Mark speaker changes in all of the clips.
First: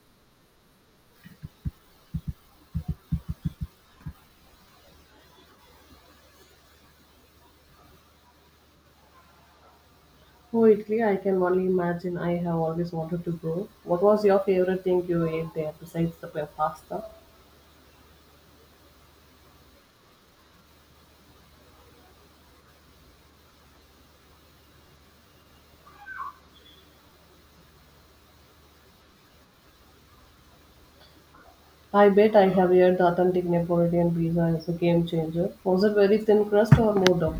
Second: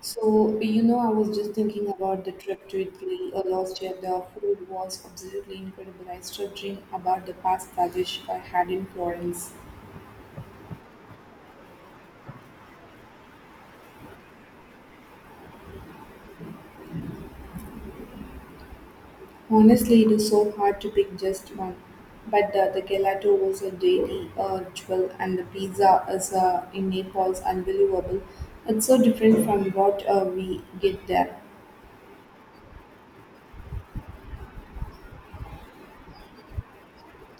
Speaker 1: So, I was just thinking about the trip to Italy last year. The food was absolutely incredible. I still dream about the pasta dish I had in Florence.
Speaker 2: Oh, Italy, I can only imagine. I have always wanted to go. What was your favorite thing you ate there besides the pasta?
Speaker 1: Honestly, it is so hard to pick just one. But the gelato was a daily jewel, and the pizza is in Naples unbelievable. It's so different from what we get there.
Speaker 2: I bet I have heard the authentic Neapolitan pizza is a game changer. Was it very thin crust or more dough?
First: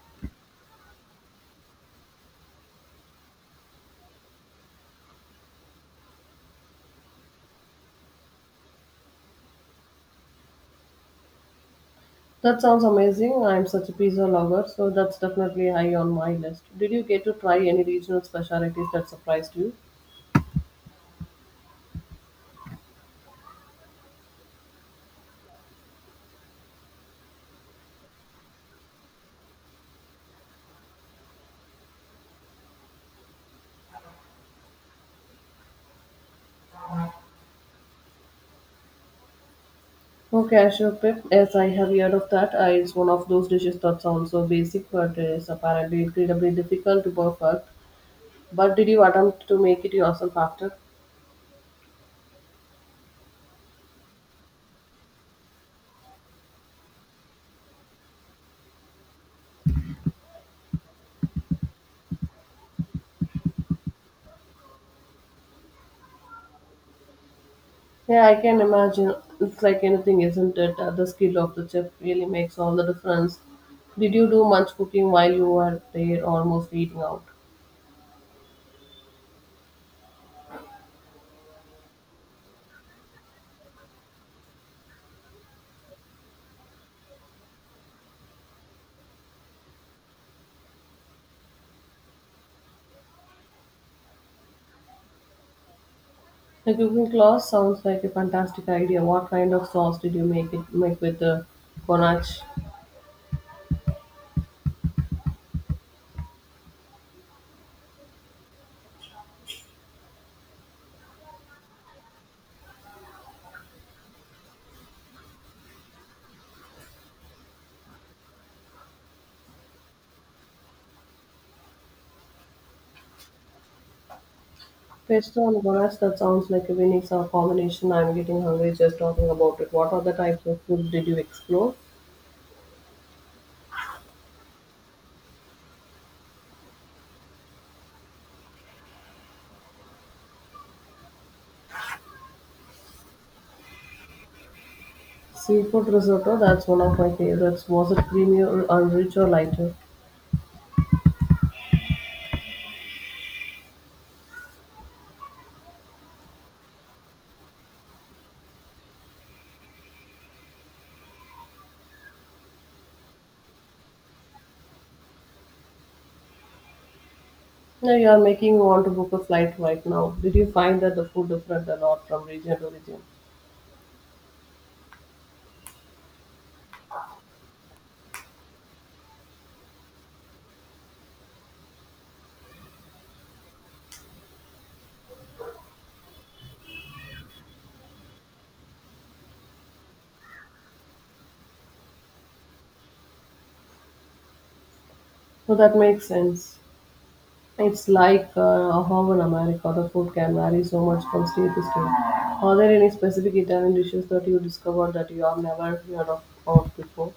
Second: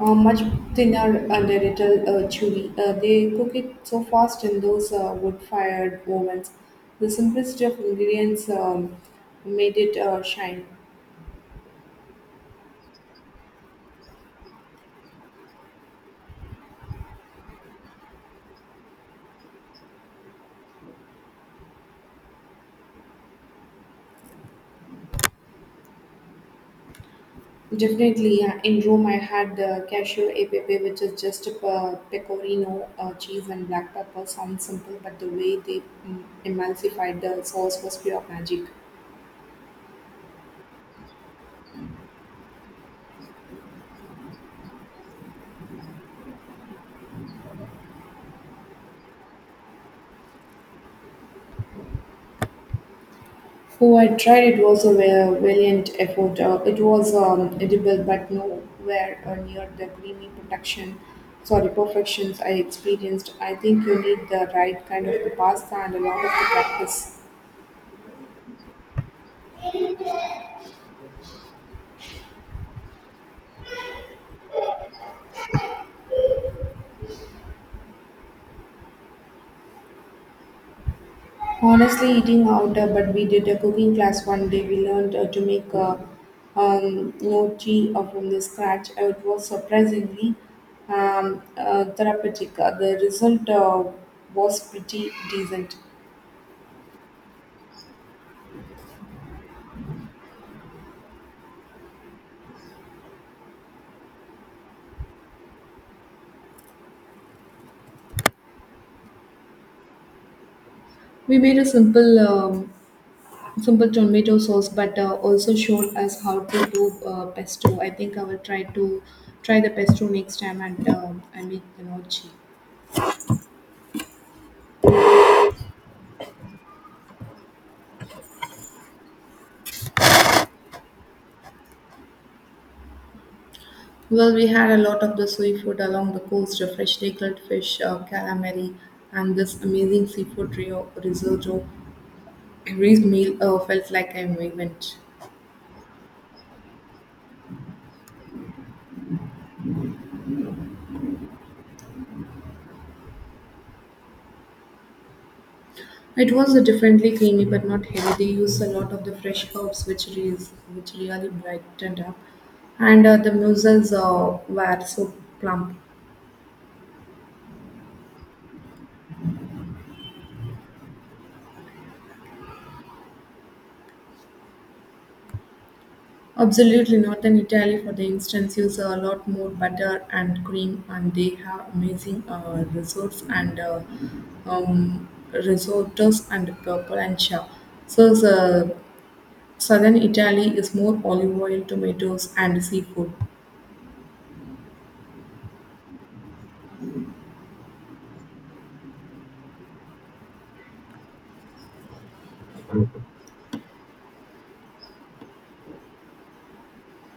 Speaker 1: Much thinner and a little chewy. They cook it so fast in those wood-fired ovens. The simplicity of ingredients made it shine.
Speaker 2: That sounds amazing. I'm such a pizza lover, so that's definitely high on my list. Did you get to try any regional specialties that surprised you?
Speaker 1: Definitely, in Rome I had cashew e pepe, which is just a pecorino cheese and black pepper. Sounds simple, but the way they emulsified the sauce was pure magic.
Speaker 2: Oh, cashew pip. Yes, I have heard of that. It's one of those dishes that sounds so basic, but is apparently incredibly difficult to perfect. But did you attempt to make it yourself after?
Speaker 1: Oh, I tried. It was a valiant effort. It was edible, but nowhere near the creamy protection. Sorry, perfections I experienced. I think you need the right kind of pasta and a lot of practice.
Speaker 2: Yeah, I can imagine. It's like anything, isn't it? The skill of the chef really makes all the difference. Did you do much cooking while you were there or mostly eating out?
Speaker 1: Honestly, eating out, but we did a cooking class one day. We learned to make gnocchi from the scratch. It was surprisingly therapeutic. The result was pretty decent.
Speaker 2: The cooking class sounds like a fantastic idea. What kind of sauce did you make it make with the ganache?
Speaker 1: We made a simple tomato sauce, but also showed us how to do pesto. I think I will try to try the pesto next time and I make the nochi.
Speaker 2: Pesto and ganache, that sounds like a winning sauce combination. I'm getting hungry just talking about it. What other types of food did you explore?
Speaker 1: Well, we had a lot of the seafood along the coast, freshly grilled fish, calamari, and this amazing seafood risotto. Every meal felt like an event.
Speaker 2: Seafood risotto, that's one of my favorites. Was it creamy or rich or lighter?
Speaker 1: It was a differently creamy but not heavy. They used a lot of the fresh herbs, which really brightened up. And the mussels were so plump.
Speaker 2: Now you are making me want to book a flight right now. Did you find that the food different a lot from region to region?
Speaker 1: Absolutely, northern Italy, for the instance, use a lot more butter and cream, and they have amazing resorts and risottos and purple and shaw. So, the southern Italy is more olive oil, tomatoes, and seafood.
Speaker 2: So that makes sense. It's like how in America the food can vary so much from state to state. Are there any specific Italian dishes that you discovered that you have never heard of before?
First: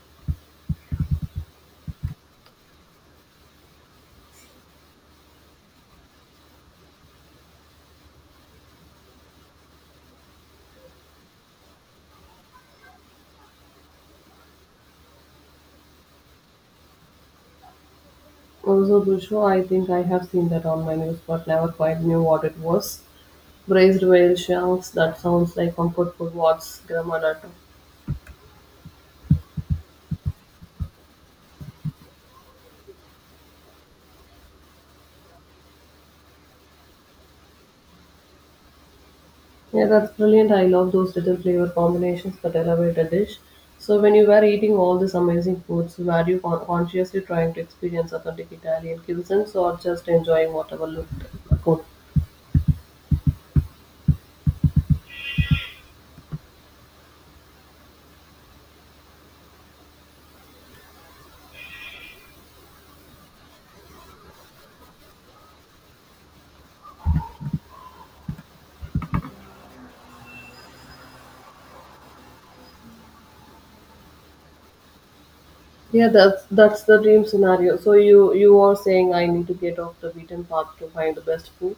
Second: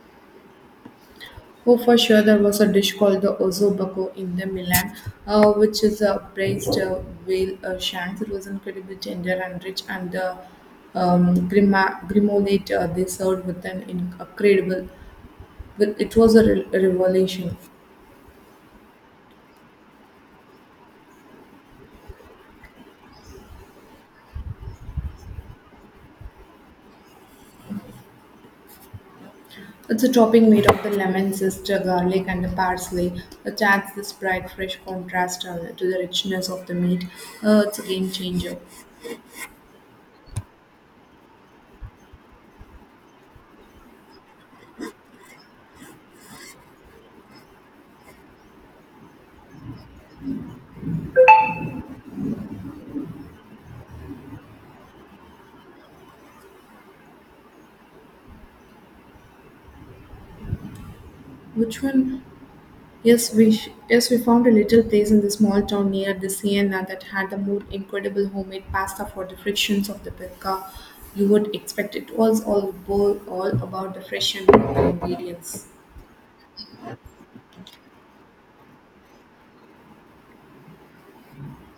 Speaker 1: Oh, for sure, there was a dish called the Osso Buco in the Milan, which is a braised whale shanks. It was incredibly tender and rich, and the grimoire they served with an incredible well, it was a revelation.
Speaker 2: Also, Busho, I think I have seen that on my news, but never quite knew what it was. Braised whale shells, that sounds like comfort food. What's Gramadato?
Speaker 1: It's a topping made of the lemon, zester, garlic, and the parsley, which adds this bright, fresh contrast to the richness of the meat. It's a game changer.
Speaker 2: Yeah, that's brilliant. I love those little flavor combinations that elevate a dish. So, when you were eating all these amazing foods, were you consciously trying to experience authentic Italian cuisines or just enjoying whatever looked good?
Speaker 1: Which one? Yes, yes we found a little place in the small town near the Siena that had the more incredible homemade pasta for the frictions of the pizza you would expect. It was all about the fresh and local ingredients.
Speaker 2: Yeah, that's the dream scenario. So you are saying I need to get off the beaten path to find the best food.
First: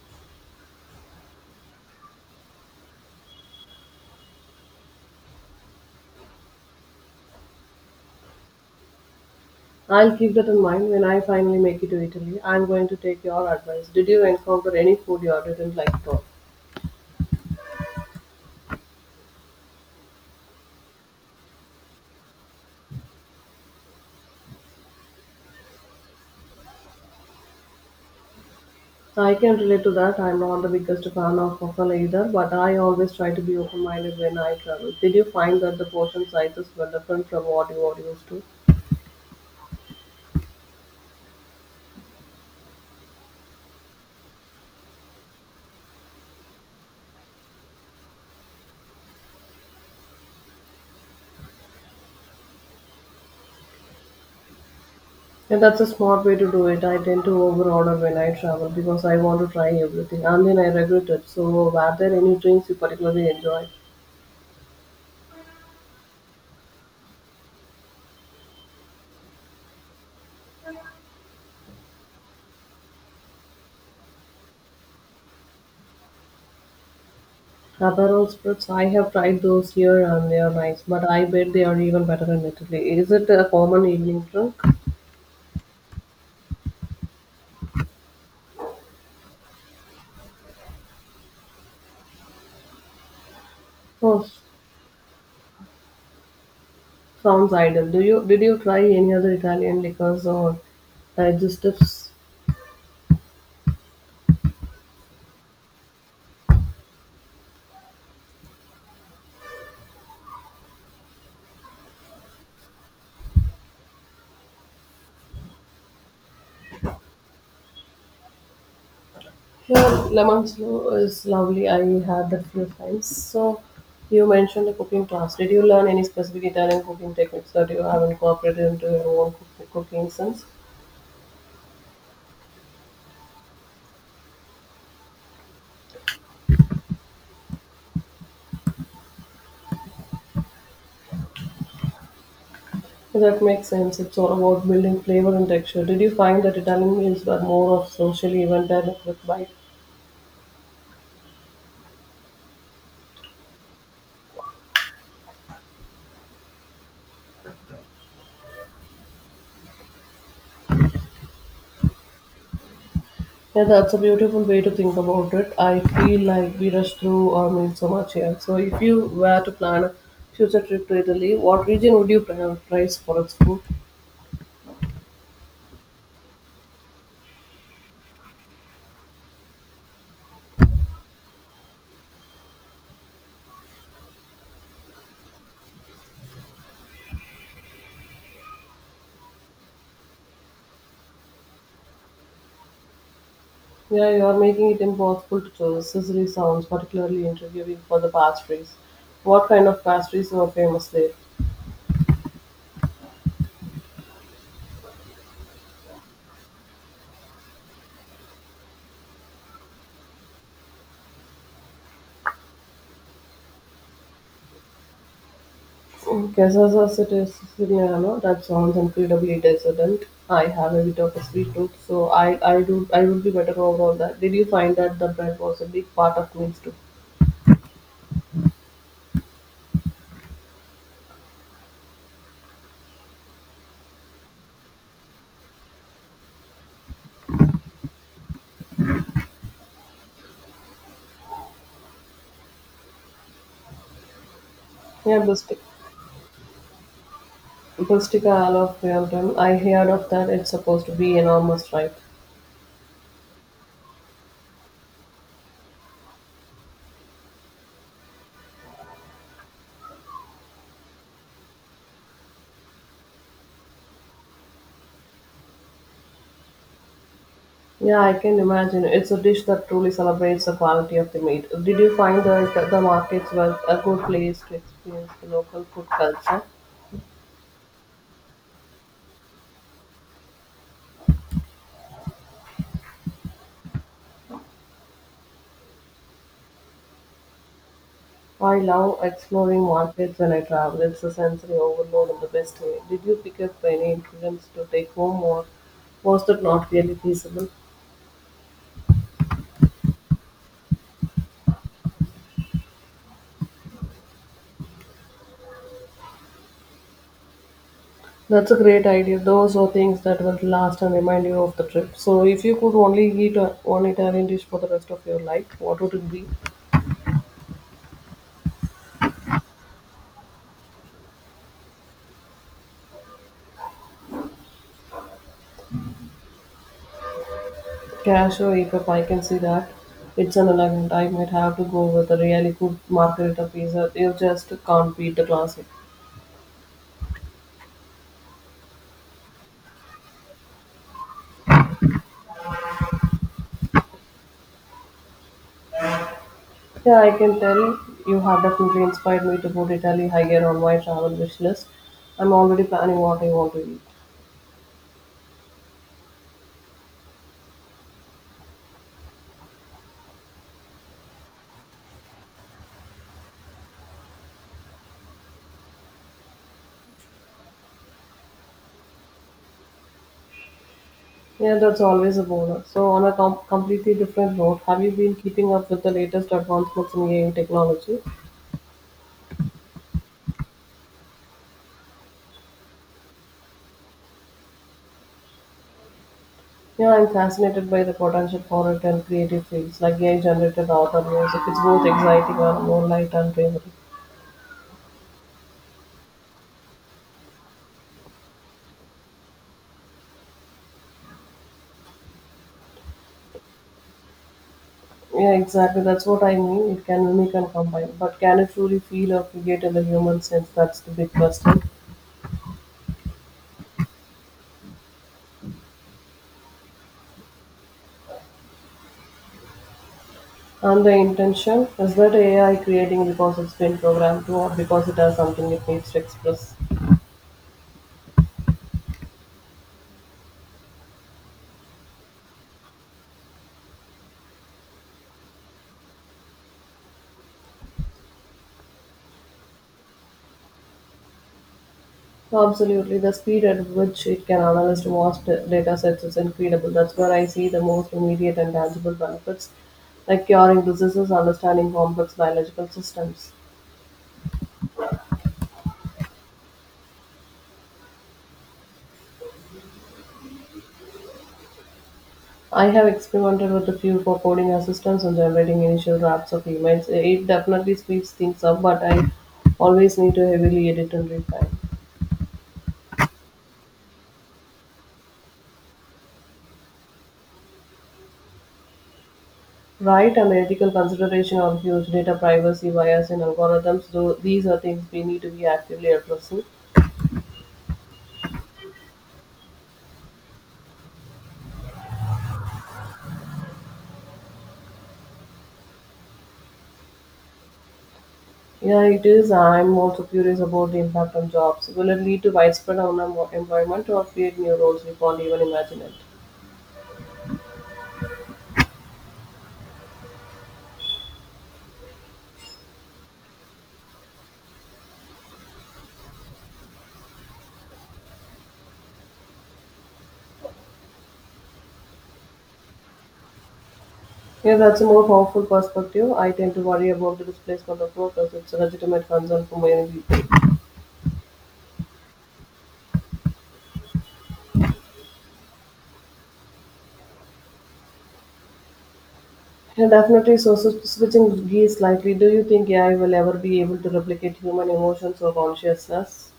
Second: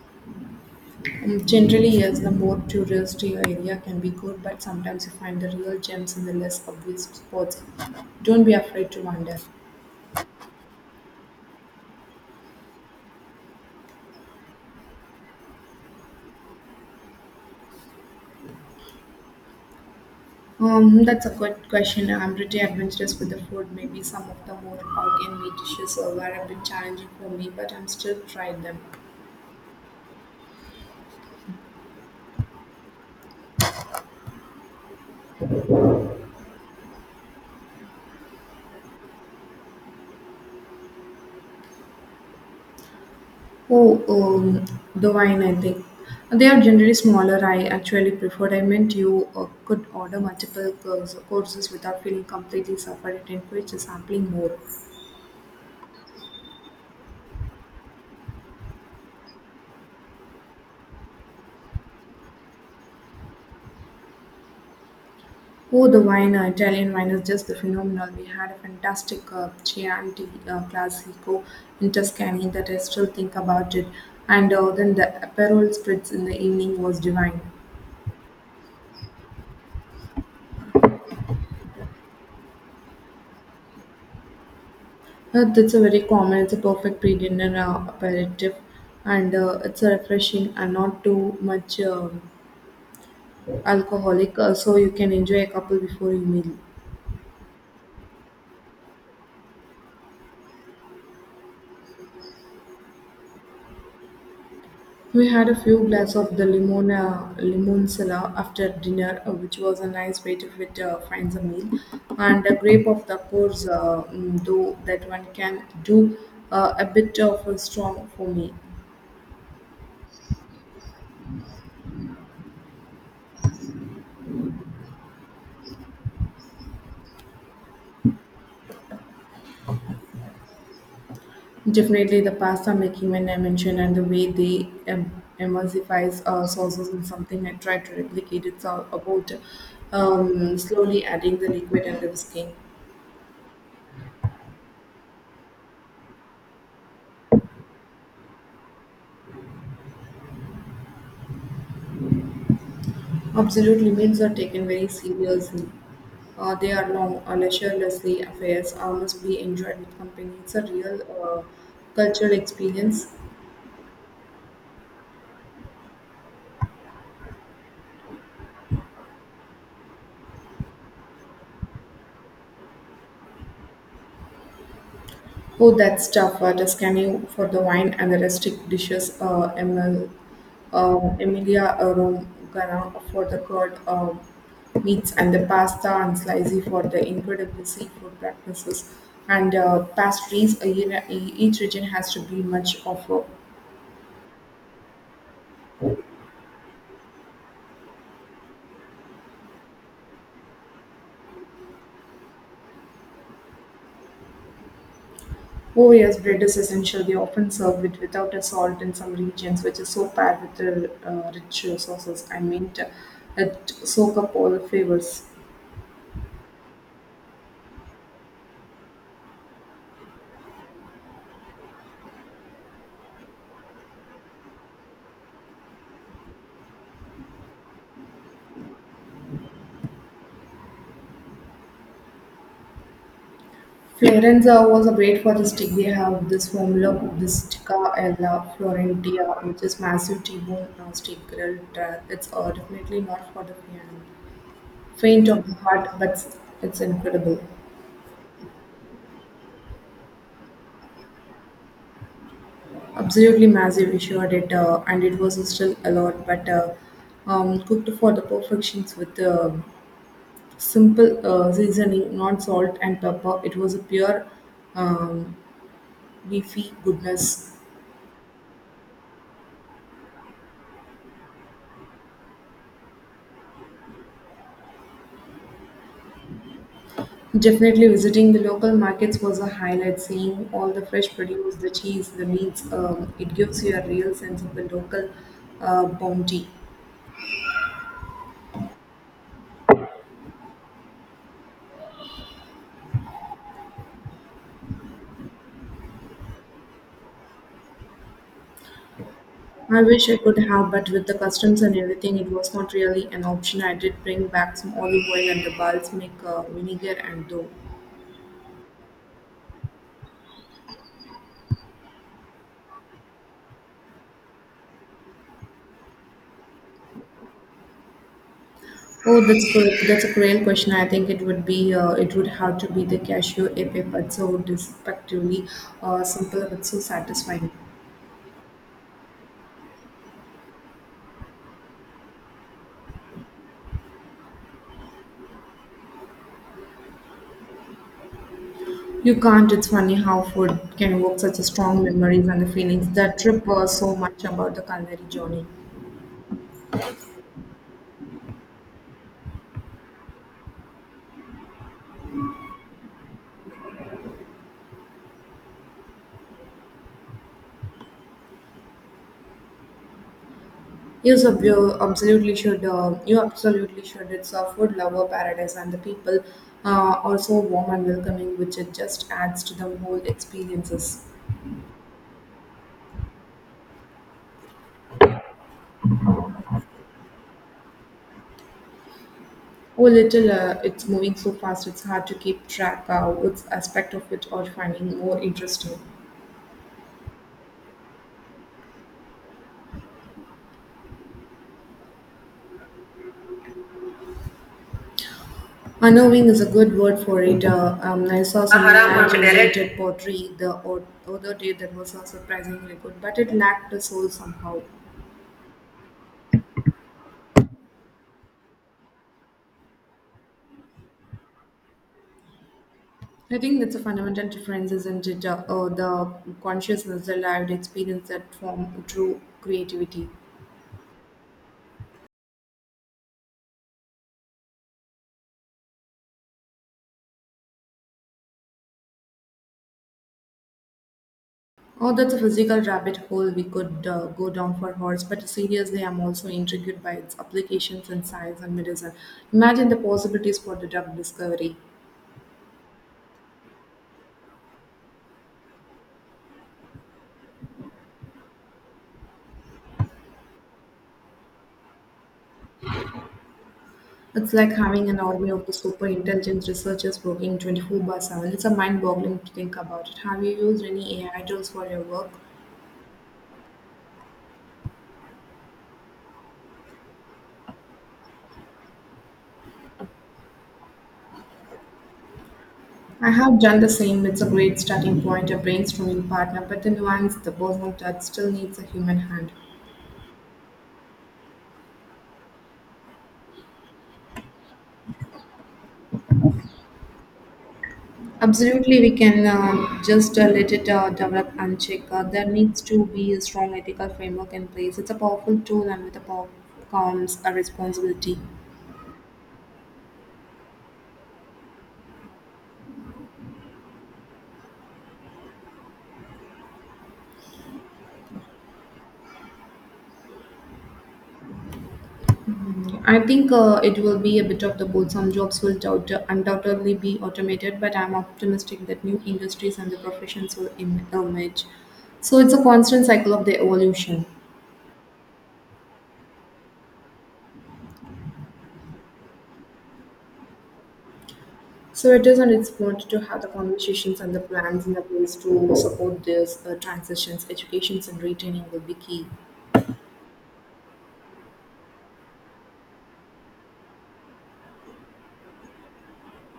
Speaker 1: Generally, yes, the more touristy area can be good, but sometimes you find the real gems in the less obvious spots. Don't be afraid to wander.
Speaker 2: I'll keep that in mind when I finally make it to Italy. I'm going to take your advice. Did you encounter any food you didn't like? At all?
Speaker 1: That's a good question. I'm pretty adventurous with the food. Maybe some of the more organic dishes were a bit challenging for me, but I'm still trying them.
Speaker 2: So, I can relate to that. I'm not the biggest fan of waffle either, but I always try to be open minded when I travel. Did you find that the portion sizes were different from what you are used to?
Speaker 1: Oh, the wine, I think. They are generally smaller. I actually preferred. I meant you could order multiple courses without feeling completely suffered. It encourages sampling more.
Speaker 2: Yeah, that's a smart way to do it. I tend to overorder when I travel because I want to try everything and then I regret it. So, were there any drinks you particularly enjoyed?
Speaker 1: Oh, the wine, Italian wine is just the phenomenal. We had a fantastic Chianti Classico in Tuscany that I still think about it. And then the Aperol spritz in the evening was divine.
Speaker 2: Aperol spritz, I have tried those here and they are nice, but I bet they are even better in Italy. Is it a common evening drink?
Speaker 1: That's a very common. It's a perfect pre-dinner aperitif, and it's a refreshing and not too much
Speaker 2: Oh,
Speaker 1: alcoholic, so you can enjoy a couple before your meal.
Speaker 2: sounds ideal. Do you did you try any other Italian liquors or digestives?
Speaker 1: We had a few glasses of the limon sala after dinner, which was a nice way to fit finds a meal, and a grape of the course, though that one can do a bit of a strong for me.
Speaker 2: Here, lemon slow is lovely. I had that few times. So, you mentioned a cooking class. Did you learn any specific Italian cooking techniques that you have incorporated into your own cooking sense?
Speaker 1: Definitely the pasta making when I mentioned and the way they emulsifies sauces and something I tried to replicate it's all about slowly adding the liquid and the whisking.
Speaker 2: That makes sense. It's all about building flavor and texture. Did you find that Italian meals were more of socially event than a quick bite?
Speaker 1: Absolutely meals are taken very seriously. They are no leisurelessly affairs, must be enjoyed with company. It's a real cultural experience.
Speaker 2: Yeah, that's a beautiful way to think about it. I feel like we rush through our meals so much here. So, if you were to plan a future trip to Italy, what region would you prioritize for its food?
Speaker 1: Oh, that stuff, Tuscany for the wine and the rustic dishes, Emilia Romagna for the curd meats and the pasta, and Slicey for the incredible seafood practices and pastries. Each region has to be much of a.
Speaker 2: Yeah, you are making it impossible to choose. Sicily sounds particularly intriguing for the pastries. What kind of pastries are famous there?
Speaker 1: Oh yes, bread is essential. They often serve it without a salt in some regions, which is so paired with the rich sauces. I mean, it soak up all the flavors.
Speaker 2: Quesadillas is Siciliano. That sounds incredibly decadent. I have a bit of a sweet tooth, so I do I would be better overall that. Did you find that the bread was a big part of meals too?
Speaker 1: Florenza was a great for the stick. They have this formula Kubistica alla Florentia, which is massive T-bone steak grilled. It's definitely not for the faint
Speaker 2: Yeah,
Speaker 1: faint of the
Speaker 2: biscuit.
Speaker 1: heart, but it's incredible.
Speaker 2: Pustica alophiopterum. I heard of that. It's supposed to be enormous, right?
Speaker 1: Absolutely massive, we shared it, and it was still a lot, but cooked for the perfections with simple seasoning, not salt and pepper. It was a pure um, beefy goodness.
Speaker 2: Yeah, I can imagine. It's a dish that truly celebrates the quality of the meat. Did you find that the markets were a good place to experience the local food culture?
Speaker 1: Definitely visiting the local markets was a highlight, seeing all the fresh produce, the cheese, the meats. It gives you a real sense of the local bounty.
Speaker 2: I love exploring markets when I travel. It's a sensory overload in the best way. Did you pick up any ingredients to take home, or was that not really feasible?
Speaker 1: I wish I could have, but with the customs and everything, it was not really an option. I did bring back some olive oil and the bulbs, make vinegar and dough.
Speaker 2: That's a great idea. Those are things that will last and remind you of the trip. So, if you could only eat one Italian dish for the rest of your life, what would it be?
Speaker 1: Oh, that's good. That's a cruel question. I think it would have to be the cashew epe, but so despectively simple but so satisfying.
Speaker 2: Cashew, if I can see that, it's an elegant. I might have to go with a really good margherita pizza. You just can't beat the classic.
Speaker 1: You can't. It's funny how food can evoke such a strong memories and the feelings. That trip was so much about the culinary journey.
Speaker 2: Yeah, I can tell you have definitely inspired me to put Italy higher on my travel wish list. I'm already planning what I want to eat.
Speaker 1: You absolutely should. You absolutely should. It's a food lover paradise, and the people are so warm and welcoming, which it just adds to the whole experiences.
Speaker 2: Yeah, that's always a bonus. So, on a completely different note, have you been keeping up with the latest advancements in AI technology?
Speaker 1: Oh, little! It's moving so fast. It's hard to keep track of which aspect of it are finding more interesting.
Speaker 2: Yeah, I'm fascinated by the potential for it in creative fields like AI generated art and music. It's both exciting and more light and bravery.
Speaker 1: Unknowing is a good word for it. I saw someone Haram pottery the other day that was surprisingly good, but it lacked the soul somehow.
Speaker 2: Yeah, exactly. That's what I mean. It can mimic and combine. But can it truly feel or create in the human sense? That's the big question.
Speaker 1: I think that's a fundamental difference, isn't it? The consciousness, the lived experience that form true creativity.
Speaker 2: And the intention is that AI creating because it's been programmed to or because it has something it needs to express?
Speaker 1: Oh, that's a physical rabbit hole we could go down for hours, but seriously, I'm also intrigued by its applications in science and medicine. Imagine the possibilities for the drug discovery.
Speaker 2: Absolutely. The speed at which it can analyze vast data sets is incredible. That's where I see the most immediate and tangible benefits, like curing diseases, understanding complex biological systems.
Speaker 1: It's like having an army of the super intelligent researchers working 24 by 7. It's a mind boggling to think about it. Have you used any AI tools for your work?
Speaker 2: I have experimented with a few for coding assistants and generating initial drafts of emails. It definitely speeds things up, but I always need to heavily edit and refine.
Speaker 1: I have done the same. It's a great starting point, a brainstorming partner, but the nuance, the personal touch still needs a human hand.
Speaker 2: Right and ethical consideration of huge data privacy bias in algorithms, though these are things we need to be actively addressing.
Speaker 1: Absolutely, we can just let it develop and check. There needs to be a strong ethical framework in place. It's a powerful tool, and with a power comes a responsibility.
Speaker 2: Yeah, it is. I'm also curious about the impact on jobs. Will it lead to widespread unemployment or create new roles we can't even imagine it?
Speaker 1: I think it will be a bit of the both. Some jobs will undoubtedly be automated, but I'm optimistic that new industries and the professions will emerge. So it's a constant cycle of the evolution.
Speaker 2: Yeah, that's a more powerful perspective. I tend to worry about the displacement of workers. It's a legitimate concern for many people.
Speaker 1: So it is, and it's important to have the conversations and the plans in the place to support these transitions. Educations and retaining will be key.
Speaker 2: Yeah, definitely. So, so switching gears slightly, do you think AI will ever be able to replicate human emotions or consciousness?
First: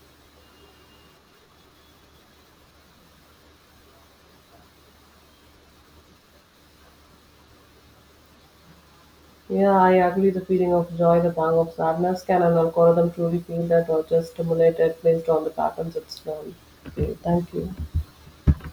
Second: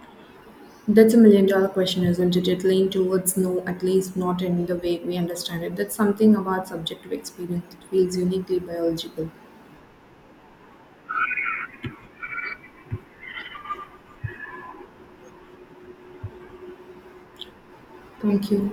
Speaker 1: That's a million dollar question, isn't it? It lean towards no, at least not in the way we understand it. That's something about subjective experience that feels uniquely biological.
Speaker 2: Yeah, I agree. The feeling of joy, the pang of sadness, can an algorithm truly feel that or just stimulate it based on the patterns it's learned? Okay, thank you.
Speaker 1: Thank you.